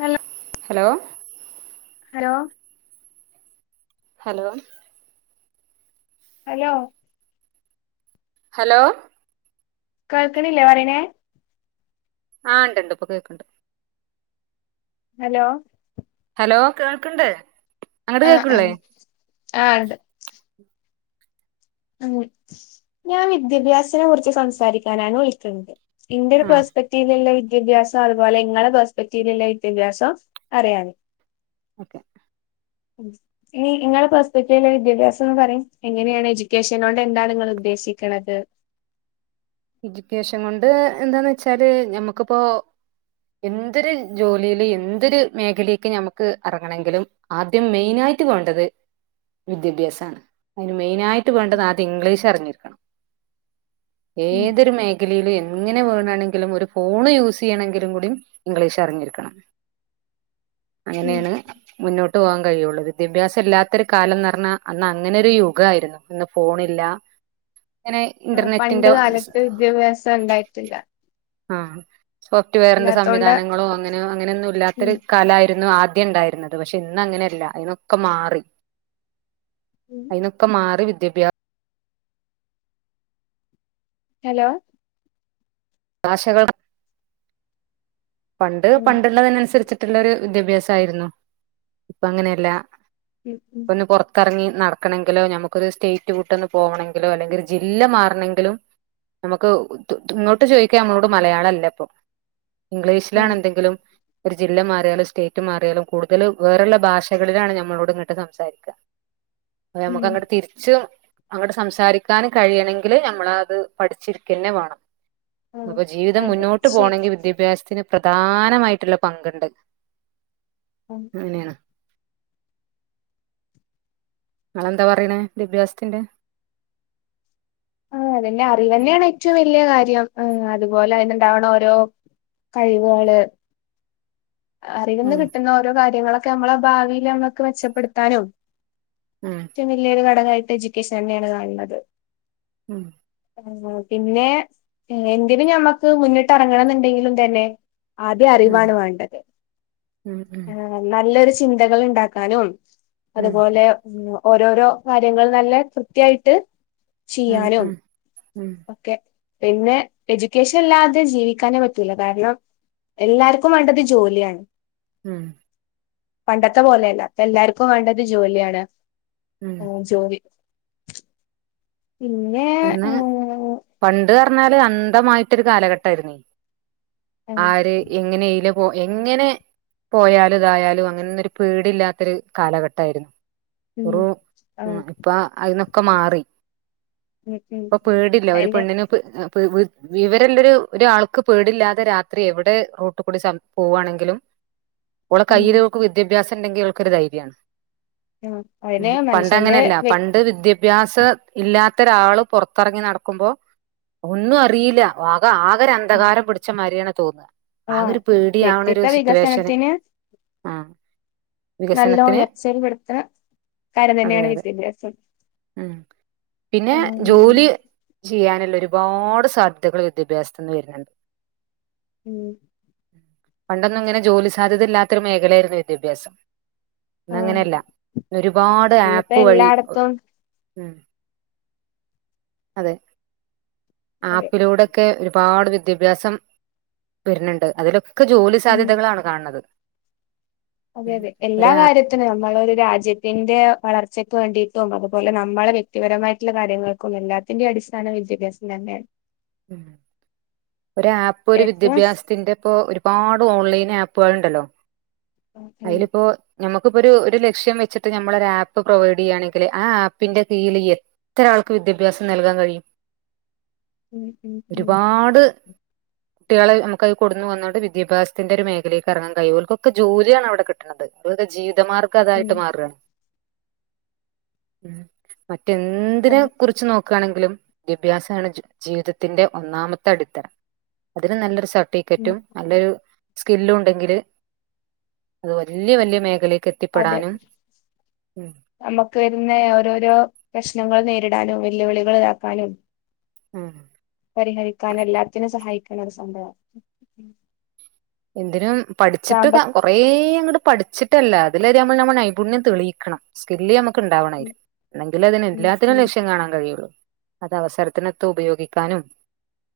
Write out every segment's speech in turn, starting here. Hello hello ലോ hello hello hello കേൾക്കണില്ലേ പറയണേ ആ ഉണ്ടുണ്ട് ഇപ്പം കേക്കണ്ട് ഹലോ ഹലോ കേൾക്ക്ണ്ട് അങ്ങട്ട് കേൾക്ക്ണില്ലേ ആ ഉണ്ട് ഉം ഞാൻ വിദ്യാഭ്യാസനെ കുറിച്ച് സംസാരിക്കാനാണ് വിളിക്ക്ണ്ത് ഇന്റർ ആ പെർസ്പെക്റ്റീവുള്ള വിദ്യാസം അതുപോലെ നിങ്ങളുടെ പെർസ്പെക്റ്റിവിലുള്ള വിദ്യാഭ്യാസം അറിയാല്ലോ ഓക്കെ ഇനി നിങ്ങളെ പെർസ്പെക്റ്റിവിലെ വിദ്യാഭ്യാസം ഒന്ന് പറയൂ എങ്ങനെയാണ് എഡ്യൂ ക്കേഷൻ കൊണ്ട് എന്താണ് നിങ്ങൾ ഉദ്ദേശിക്കണത് എഡ്യൂക്കേഷൻ കൊണ്ട് എന്താന്ന് വെച്ചാല്, ഞമ്മുക്കിപ്പോ എന്തൊരു ജോലിയില് എന്തൊരു മേഖലേക്ക് ഞമ്മക്ക് ഇറങ്ങണെങ്കിലും ആദ്യം മെയിൻ ആയിട്ട് വേണ്ടത് വിദ്യാഭ്യാസമാണ് അതിന് മെയിനായി യിട്ട് വേണ്ടത് ആദ്യം ഇംഗ്ലീഷ് അറിഞ്ഞിരി ഉം ഏതൊരു മേ ഖലയിലും എങ്ങനെ വേണ് ആണെങ്കിലും ഒരു ഫോണ് യൂസ് ചെയ്യണെങ്കിലും കൂടി ഇംഗ്ലീഷ് അറിഞ്ഞിരിക്കണം ഉം അങ്ങനെയാണ് മുന്നോട്ട് പോകാൻ കഴിയുള്ളത് വിദ്യാഭ്യാസം ഇല്ലാത്തൊരു കാലം എന്ന് പറഞ്ഞാ അന്ന് അങ്ങനെ ഒരു യുഗയിരുന്നു അന്ന് ഫോൺ ഇല്ല. ഇങ്ങനെ ഇന്റർനെറ്റിന്റാ ത്ത് വിദ്യാഭ്യാസം ഉണ്ടായിട്ടില്ല ആഹ് സോഫ്റ്റ്‌വെയറിന്റെ ഇല്ലാത്തോണ്ട് സംവിധാനങ്ങളോ അങ്ങനെ അങ്ങനെയൊന്നും ഉം ഇല്ലാത്തൊരു കാലായിരുന്നു ആ ണ്ടായിരുന്നത്, പക്ഷെ ഇന്ന് അങ്ങനെയല്ല അതൊക്കെ മാറി. അയ്നൊക്കെ മാറി വിദ്യഭ്യാ ഹലോ ആശകളാ പണ്ട് ഉം പണ്ടുള്ളതിനനുസരിച്ചിട്ട് മറ്റുള്ളരു വിദ്യാഭ്യാസയിരുന്നു, ഇപ്പൊ അങ്ങനെയല്ല ഉം ഒന്ന് പൊറത്തിറങ്ങി നടക്കണമെങ്കിലോ, നമുക്കരു സ്റ്റേറ്റ് വിട്ടൊന്ന് പോകണമെങ്കിലോ അല്ലെങ്കിൽ ഒരു ജില്ല മാറണമെങ്കിലും നമുക്ക് ഇങ്ങോട്ട് ചോദിക്കാ നമ്മളോട് മലയാളം അല്ല, ഇപ്പൊ ഉം ഇംഗ്ലീഷിലാണ് എന്തെങ്കിലും ജില്ല മാറിയാലും, സ്റ്റേറ്റ് മാറിയാലും കൂടുതൽ വേറൊള്ള ഭാഷകളിലാണ് ഞമ്മളോട് ഇങ്ങിട്ട് സംസാരിക്കുക. ഉം നമ്മുക്ക് അങ്ങോട്ട് തിരിച്ചും അങ്ങോട്ട് സംസാരിക്കാനും കഴിയണെങ്കില് നമ്മളത് പഠിച്ചിരിക്കന്നെ വേണം. ഉം അപ്പൊ ജീവിതം അതെ മുന്നോട്ട് ശരി പോകണമെങ്കിൽ വിദ്യാഭ്യാസം ഇതിന് പ്രധാനമായിട്ടുള്ള പങ്കുണ്ട് ഉം അതെന്നെണ് നിങ്ങളെന്താ പറയണേദ്യാഭ്യാസത്തിന്റെ ആ അതന്നെ അറിവ് തന്നെയാണ് ഏറ്റവും വല്യ കാര്യം ആ അതുപോലെ അത്ണ്ടാവണം ഓരോ കഴിവുകള് അറിവ്ന്ന് ഉം കിട്ടുന്ന ഓരോ കാര്യങ്ങളൊ നമ്മളെ ഭാവിൽ നമ്മൊക്കെ മെച്ചപ്പെടുത്താനും ഉം റ്റം വലിയരു ഘടകായി എടുക്കേഷൻ തന്നെയാണ് കാണത് ഉം ആ പിന്നെ എന്തിന് ഞമ്മക്ക് മുന്നിട്ട് ഇറങ്ങണം എന്നുണ്ടെങ്കിലും തന്നെ ആദ്യ ഉം അറിവാണ് വേണ്ടത് ഉം ഉം ആ നല്ലൊരു ചിന്തകൾ ഉണ്ടാക്കാനും ഉം അതുപോലെ ഉ ഓരോരോ കാര്യങ്ങൾ നല്ല കൃത്യായിട്ട് ഉം ചെയ്യാനോ ഉം ഉം ഒക്കെ പിന്നെ എഡ്യൂക്കേഷൻ അല്ലാതെ ജീവിക്കാനേ പറ്റൂല കാരണം എല്ലാർക്കും വേണ്ടത് ജോലിയാണ് ഉം പണ്ടത്തെ പോലെയല്ല എല്ലാർക്കും വേണ്ടത് ജോലിയാണ് ഉം ഓ ജോലി പിന്നെ ഒന്ന് ഉം പണ്ട് പറഞ്ഞാല് അന്ധമായിട്ടൊരു കാലഘട്ടമായിരുന്നു ആര് എങ്ങനേലും പോ എങ്ങനെ പോയാലും ഇതായാലും അങ്ങനന്നൊരു പേടിയില്ലത്തൊരു കാലഘട്ടയിരുന്നു [unintelligible] ആ മ് ഇപ്പ അതിന്നൊ [unintelligible] മാറി. ഉം ഉം അപ്പൊ പേടില്ല ഒരു അയിന്റെ ഉം അതിന്റെ പെണ്ണിനെ പേ പേ വിവരള്ളൊരു ഒരാൾക്ക് പേടില്ലാതെ രാത്രി എവിടെ റൂട്ട് കൂടി സം പോവാണെങ്കിലും ഉം, ഒളക്കയ്യിൽ ഓക് വിദ്യാഭ്യാ ഉണ്ടെങ്കിൽഇവൾക്കൊരുധൈര്യണ് ആ അതിന് മനുഷ്യന്റെ പണ്ടങ്ങനല്ല വ്യ പണ്ട് വിദ്യാഭ്യാസ ഇല്ലാ ത്തോരാള് പൊറത്തിറങ്ങി നടക്കുമ്പോ ഒന്നും അറിയില്ല ആകെരു അന്ധകാരം പിടിച്ച മാരിയാണ് തോന്നുക ആ ആഗോരു പേടിയാവണ ഒരു വ്യക്തിത്വ സിറ്റുവേഷന് ആ നല്ലോ ഉയർച്ചൽപ്പെടുത്ത കാര്യം അതെ തന്നെയാണ് അതെ വിദ്യ ഉം [unintelligible] പിന്നെ ജോലി ചെയ്യാനുള്ള ഒരുപാട് സാധ്യതകള് വിദ്യാഭ്യാസത്തിന്ന് വരുന്നുണ്ട് മ്മ് പണ്ടൊന്നും ഇങ്ങനെ ജോലി സാധ്യത ഇല്ലാത്തൊരു മേഖലയായിരുന്നു വിദ്യാഭ്യാസം ആ ഇന്നങ്ങനെയല്ല ന്ന് ഒരുപാട് ഇന്നിപ്പോ ആപ്പ് വഴി എല്ലായിടത്തും ഉം അതെ അതെ ആപ്പിലൂടൊക്കെ ഒരുപാട് വെ ദ്യാഭ്യാസം വരുണോണ്ട് അതിലൊ ക്ക് ജോലി സാധ്യതകളാണ് കാണത് അതെയതെ എല്ലാ കാര്യത്തിനും നമ്മള് ഒരു രാജ്യത്തിന്റെ വളർച്ച- ക്കുവേണ്ടിയിട്ടും അതുപോലെ നമ്മളെ വ്യക്തിപരമായിട്ടുള്ള കാര്യങ്ങൾക്കും എല്ലാത്തിന്റെയും അടിസ്ഥാനം വിദ്യാഭ്യാസം തന്നെയാണ് ഒരാപ്പ് ഒരു ഏറ്റവും വിദ്യാഭ്യാസത്തിന്റെ ഇപ്പോ ഒരുപാട് ഓൺലൈൻ ആപ്പുകളുണ്ടല്ലോ ഉം അയിലിപ്പോ ഞമ്മക് ഇപ്പം ഒരു ഒരു ലക്ഷ്യം വച്ചിട്ട് നമ്മളൊരു ആപ്പ് പ്രൊവൈഡ് ചെയ്യുകയാണെങ്കില് ആ ആപ്പിന്റെ കീഴില് എത്രയാൾക്ക് വിദ്യാഭ്യാസം നൽകാൻ കഴിയും ഉം ഉം ഉം കുട്ടികള് നമുക്കത് കൊടുന്നുവന്നക്കൊണ്ട് വിദ്യാഭ്യാസത്തിന്റെ ഒരു മേഖലേക്ക് ഇറങ്ങാൻ കയ്യിയു ഓർക്കൊക്കെ ജോലി [unintelligible] അവിടെ കിട്ടണത് വെറുതെ ജീവി- വിതമാർഗം ഉം അതായിട്ട് മാറുക ഉം [unintelligible] റ്റെന്തിനെ അതെ കുറിച്ച് നോക്കാണെങ്കിലും വിദ്യാഭ്യാസാണ് ജീവിതത്തിന്റെ ഒന്നാമത്തെ അടിത്തറ, അതിന് നല്ലൊരു സർ ഉം ർട്ടിക്കറ്റും നല്ലൊരു സ്‌കില്ലും ഉണ്ടെങ്കില് അത് വലിയ വലിയ മേഖലേ അതെ നമുക്ക് വരുന്നേ ഓരോരോ പ്രശ്നങ്ങള് നേരിടാനും വെല്ലുവിളികള് ഇതാക്കാനും ആഹ് പരിഹരിക്കാനും എല്ലാത്തിനും സഹായിക്കു അങ്ങനൊരു സംഭവാ എന്തിനും പഠിച്ചിട്ട് കാ കൊറേ അങ്ങട് പഠി വച്ചിട്ടല്ല അതില് [unintelligible] നമ്മ നൈപുണ്യം തെളിയിക്കണം സ്കില്ല് നമുക് ക്കുണ്ടാവണം ഉം എന്നെങ്കിലെ അതിന് ഉം എല്ലാത്തിനും ഉം ലക്ഷ്യം കാണാൻ കഴിയുള്ളൂ അത് അവസരത്തിനൊത്ത് ഉപയോഗിക്കാനും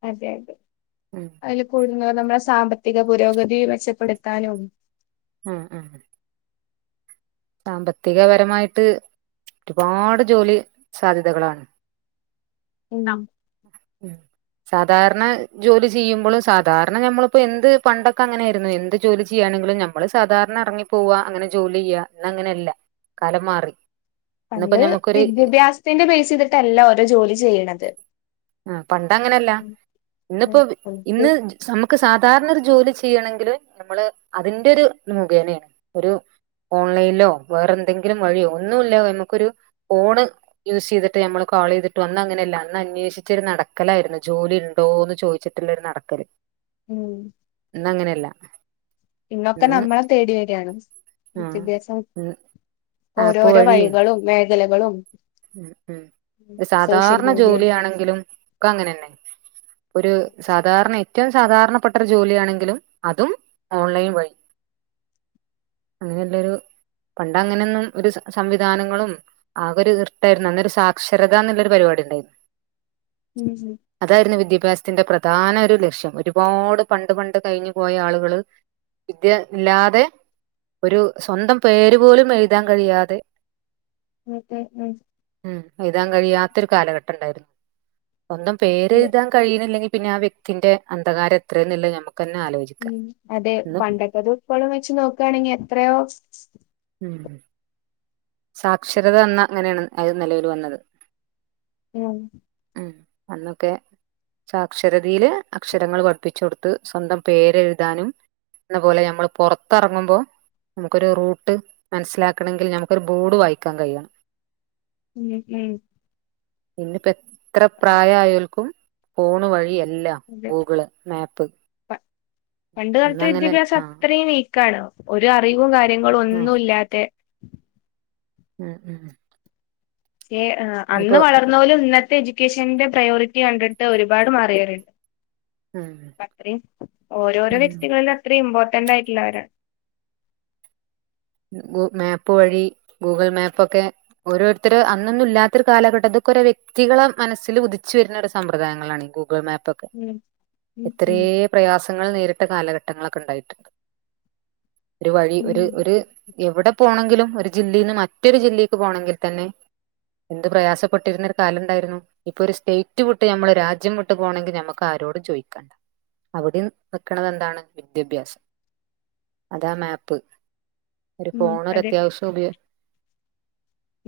അതെ അതെ ഉം അതിൽ കൂടുന്നത് നമ്മുടെ സാമ്പത്തിക പുരോഗ തി മെച്ചപ്പെടുത്താനും ആ ആ സാമ്പത്തികപരമായിട്ട് ഒരുപാട് ജോലി സാധ്യതകളാണ് [unintelligible] സാധാരണ ജോലി ചെയ്യുമ്പളും സാധാരണ ഞമ്മളിപ്പോ എന്ത് പണ്ടൊക്കെ അങ്ങനെ ആയിര്ന്നു എന്ത് ജോലി ചെയ്യ്ണ്ണങ്കിലും ഞമ്മൾ സാധാരണ എറങ്ങി പോവാ അങ്ങനെ ജോലിയ്യാ ഇന്ന് അങ്ങനെയ്യെല്ല കാലം മാറി ഇന്നിപ്പോ പണ്ട് ഞമ്മക്കൊരു വിദ്യാഭ്യാസത്തിന്റെ ബേസ്യ്തിട്ട് അല്ല ഓരോ ജോലി ചെയ്യ്ണത് അ പണ്ട് അങ്ങനെഅല്ല. ഇന്ന്പ്പോ ഇന്ന് നമുക്ക് സാ ധാരണ ഒരു ജോലി ചെയ്യണെങ്കില് നമ്മൾ അതിന്റെ ഒരു മുഖേനയാണ്. ഒരു ഓൺലൈൻ ലോ വേറെ എന്തെങ്കിലും വഴിയോ ഒന്നുല്ലാ നമ്മുക്കൊരു ഫോൺ യൂസെയ്തിട്ട് നമ്മൾ കാളെയ് തിട്ടോ അന്ന് അങ്ങനെല്ല അന്ന് അന്വേഷി [unintelligible] നടക്കലായിര്ന്ന് ജോലി ണ്ടോന്ന് ചോദിച്ചിട്ടുള്ളൊരു നടക്കല്. ഉം. ഇന്ന അങ്ങനെല്ല. ഇന്നൊക്കെ നമ്മളെ തേടി വര ആണ്. ആഹ് വിദ്യാഭ്യാസം ഉം ഓരോരോ വഴികളും [unintelligible] എലകളും മ് മ് ഒര് സാധാരണ മീഡിയ ജോലിയാണെങ്കിലും ക്കെ അങ്ങനെന്നെ ഒര് സാധാരണെ ഏറ്റവും സാധാരണപ്പെട്ടരു ജോലിയാണെങ്കിലും അതും ഓൺലൈൻ വഴി. അങ്ങനെള്ളെരു പണ്ട് അങ്ങനെന്നും ഒരു സ സംവിധാനങ്ങളും ആകെ ഒരു ഇർ ട്ടായിര്ന്നു. അന്നൊരു സാക്ഷരത എന്ന്ള്ളൊരു പരിപാടി ഇണ്ടായിന്ന്. ഉം അതായിര്ന്നു വിദ്യാഭ്യാസ ത്തിന്റെ പ്രധാന ഒരു ലക്ഷ്യം ഒരുപാട് പണ്ട് പണ്ട് കഴിഞ്ഞു പോയ ആളുകള് വിദ്യ ഇല്ലാതെ ഒരു സ്വന്തം പേര് പോലും എഴുതാൻ കഴിയാതെ ഉം ഉം ഉം. മ് എഴുതാൻ കഴിയാത്തൊരു കാലഘട്ടം ണ്ടായിര്ന്നു. സ്വന്തം ഒരു പേരെഴുതാൻ കയ്ണി ല്ലെങ്കിൽ പി പിന്നെ ആ വ്യക്തിന്റെ അന്ധകാരം എത്രെന്ന്ള്ളെ നമു മ് അതെ പണ്ടത്തതും ഇപ്പളും വെച്ച് നോക്കാണെങ്കി എത്രയോ [unintelligible] സാക്ഷരത അന്ന് അങ്ങനെയാണ് അതിൽ നിലവിൽ വന്നത് മ് ഉം അന്നൊക്കെ സാക്ഷരതേല് അക്ഷരങ്ങൾ പഠിപ്പിച്ച് കൊട്ത്ത് സ്വന്തം പേരെഴ്‌താനും ന്നപോലെ നമ്മൾ പോറത്ത്എർങ്ങുമ്പം നമുക്കൊരു റൂട്ട് മന്സ്സിലാക്കണങ്കിൽ നമു ക്കൊരു ബോഡ് വായിക്കാൻ കഴിയണം മ് മ് ഇന്ന്പ്പെ എ ത്ര പ്രായ ആയോൽക്കും ഫോൺ വഴിയ [unintelligible] അതെ ഗൂഗിള്മാപ്പ് പ അന്ന് അങ്ങനെ ആഹ് കക്കാണ് ഒര് അറിവും കർ [unintelligible] ഒന്നും ഇല്ലാത്തെ ഉം ഉം ഏഹ് അന്ന് ഇപ്പോ വളർന്നോലും ഇന്നത്തെ എ ക്കേഷന്റെ പ്രയോറിറ്റി കണ്ടിട്ട് ഒരുപാട് മാറിയവരുണ്ട് ഉം പ്പ അത്രം ഓരോരോ ഉം വ്യക്തികളില് അത്രം ഇം ത്ത്ണ്ടായിട്ടില്ല അവരാ മാപ്പ് വഴി ഗൂഗിൾ മാപ്പൊക്കെ ഓരോരുത്തർ അന്നൊന്നും ഇല്ലാത്തൊരു കാലഘട്ടത്തി കുറെ വ്യക്തികളെ മനസ്സിൽ ഉദിച്ചു വരുന്ന സമ്പ്രദായങ്ങളാണ് ഈ ഗൂഗിൾ മാപ്പ് ഉം ഉം എത്രേ ഉം പ്രയാസങ്ങൾ നേരി ത്തെ കാലഘട്ടങ്ങളൊക്കെ ഉണ്ടായിട്ടുണ്ട് ഒരു വഴി ഒരു ഉം ഒരു എവിടെ പോണെങ്കിലും ഒരു ജില്ലയിൽ നിന്ന് മറ്റൊരു ജില്ലേക്ക് പോണങ്കി തന്നെ എന്ത് പ്രയാസപ്പെട്ടിരുന്ന ഒരു കാലണ്ടായിരുന്നു ഇപ്പൊ ഒരു സ്റ്റേറ്റ് വിട്ട് നമ്മള് രാജ്യം വിട്ട് പോണെങ്കി ഞമക്ക് ആരോടും ചോയിക്കണ്ട അവിടെ നിക്കണതെന്താണ് വിദ്യാഭ്യാസം അതാ മാപ്പ് ഒരു ഉം ഫോണ് ഒരു അതെ അത്യാവശ്യം ഉപയ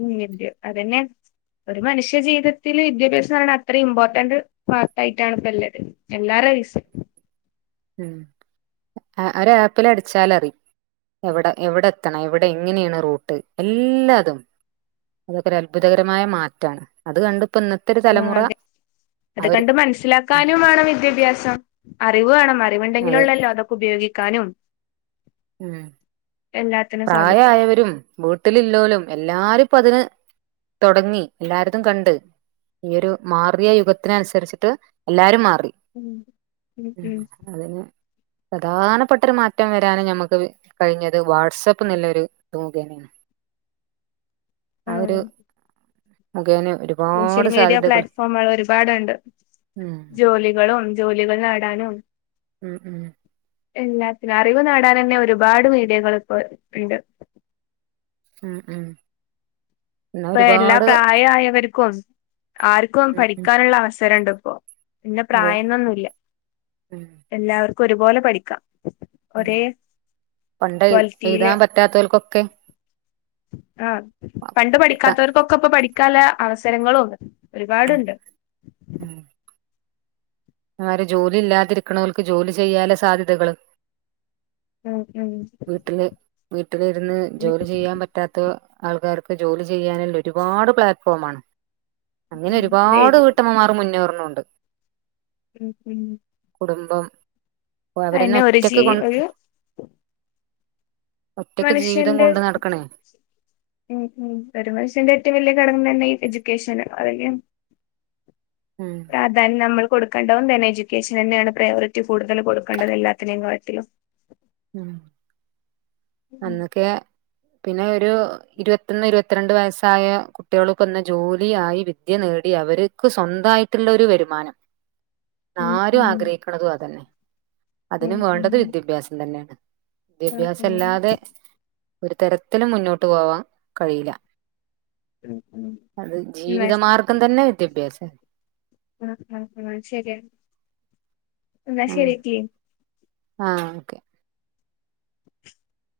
ഉം വിദ്യ അതന്നെ ഒരു മനുഷ്യ ജീവിതത്തില് വിദ്യാഭ്യാസം എന്ന് പറയണ അത്ര ഇമ്പോർട്ടന്റ് പാർട്ടായിട്ടാണ് ഇപ്പല്ലത് എല്ലാരും സ ഉം ആഹ് അവരാപ്പിലടിച്ചാലറിയും എവിടെ എവിടെ എത്തണം എവിടെ എങ്ങനെയാണ് റൂട്ട് എല്ലാതും അതൊക്കെ ഒരു അത്ഭുതകരമായ മാറ്റാണ് അത് കണ്ട് അതെ അത് അവര് കണ്ട് ഉം മനസ്സിലാക്കാനും വേണം വിദ്യാഭ്യാസം അറിവ് വേണം അതെ അറിവുണ്ടെങ്കിലൊള്ളല്ലോ അതൊ ഉപയോഗ കാനും ഉം പ്രായ സാധിക്കും ആയവരും വീട്ടിലില്ലോലും എല്ലാരും അപ്പഅതിന് തുടങ്ങി, എല്ലാര്തും കണ്ട് ഈ ഒരു മാറിയ യുഗത്തിന അനുസരിച്ചിട്ട് എല്ലാരും മാറും മ് ഉം ഹ്മ്മ് പ്രധാനപ്പെട്ടൊരു മാറ്റം വരാന് ഞമുക്ക് കഴിഞ്ഞത് വാട്സആപ്പ്നില്ലൊരു രോഗിയാണ്. ആ [unintelligible] സോഷ്യൽ മീഡിയ സാധ്യതകൾ പ്ലാറ്റ്ഫോമുകൾ ഒരുപാടുണ്ട്. ഉം ജോലികളും ഉണ്ട്. ജോലികൾ നേടാനും മ് ഹ്മ്മ് എല്ലാത്തിനും, അറിവ് നേടാനന്നെ ഒരുപാട് മീഡിയകൾ ഇപ്പൊ ഇണ്ട്. മ് മ് ഇപ്പ എല്ലാ പ്രായായവർക്കും ആർക്കും ഉം ഉം പഠിക്കാനുള്ള അവസരണ്ട്. ഇപ്പോ ഇന്ന അതെ പ്രായന്നൊന്നുംല്ല, എല്ലാവർ ഒരുപോലെ പഠിക്കാം. കു ഹ്മ്മ്, പണ്ട് എഴുതാൻ പറ്റാത്തോൽക്കൊക്കെ [inaudible] ആഹ് പണ്ട് പഠി ത്ത ക്കതോൽക്കൊക്കെ പ്പം പഠിക്കാലെ അവസരങ്ങളും ഒരുപാടുണ്ട്. ആര് ജോലി ഇല്ലാതിരിക്ക്ണോൽക്ക് ജോലി ചെയ്യാല്ലെ സാധ്യതകളും ഉം ഉം [inaudible] വീട്ടില് വീട്ടിലിരുന്ന് ജോലി ചെയ്യാൻ പറ്റാത്ത ആൾക്കാർക്ക് ജോലി ചെയ്യാനുള്ള ഒരുപാട് പ്ലാറ്റ്ഫോമാണ്. അങ്ങനെ അതെ ഒരുപാട് വീട്ടമ്മമാർ മുന്നേറുന്നു ഉണ്ട്. ഉം ഹ്മ്മ് കുടുംബം അവരന്നെ അയിന് ഒരു ഒറ്റക്ക് ഷീൽ കൊ ഒരു ഒറ്റക്ക് ജീവിതം മനുഷ്യന്റെ, കൊണ്ട് നടക്കണേ ഉം മ് ഒരു മനുഷ്യന്റെ ഏറ്റവും വലിയ കടമന്നെ തന്നെ ഈ എജു ക്യാഷനും [unintelligible] ഉം അതാഞ്ഞമ്മള് കൊടുക്കെണ്ടം തന്നെ എഡ്യൂക്കേഷൻ തന്നെയാണ് പ്രയോറിറ്റി കൂടുതൽ കൊടുക്കേണ്ടത് എല്ലാത്തിനേംകാട്ടിലും. ഉഹ്മ്മ് അന്നൊക്കെ പിന്നെ ഒരു ഇരുപത്തൊന്ന് ഇരുപത്തിരണ്ട് വയസ്സായ കുട്ടികൾക്ക് ഒരു ജോലിയായി വിദ്യ നേടി അവര്ക്ക് സ്വന്തം ആയിട്ടൊരു വരുമാനം ഉം ല്ലാരും ഉം ആഗ്രഹിക്കണതും അതുതന്നെ ഉം അതിന്ന് ഉം വേണ്ടത് വിദ്യാഭ്യാസം വേണ്ട ഉം ഉം വിദ്യാഭ്യാസല്ലാതെ ഒരു തരത്തിലും മുന്നോട്ട് പോവാൻ കഴിയില്ല ഉം ഉം ഉം അത് എന്നാ ജീവിതമാർഗം തന്നെ വിദ്യാഭ്യാസമാണ് ഉംഉം എന്നാ ശരിയടി ഉ ആഹ ഓക്കെ [inaudible]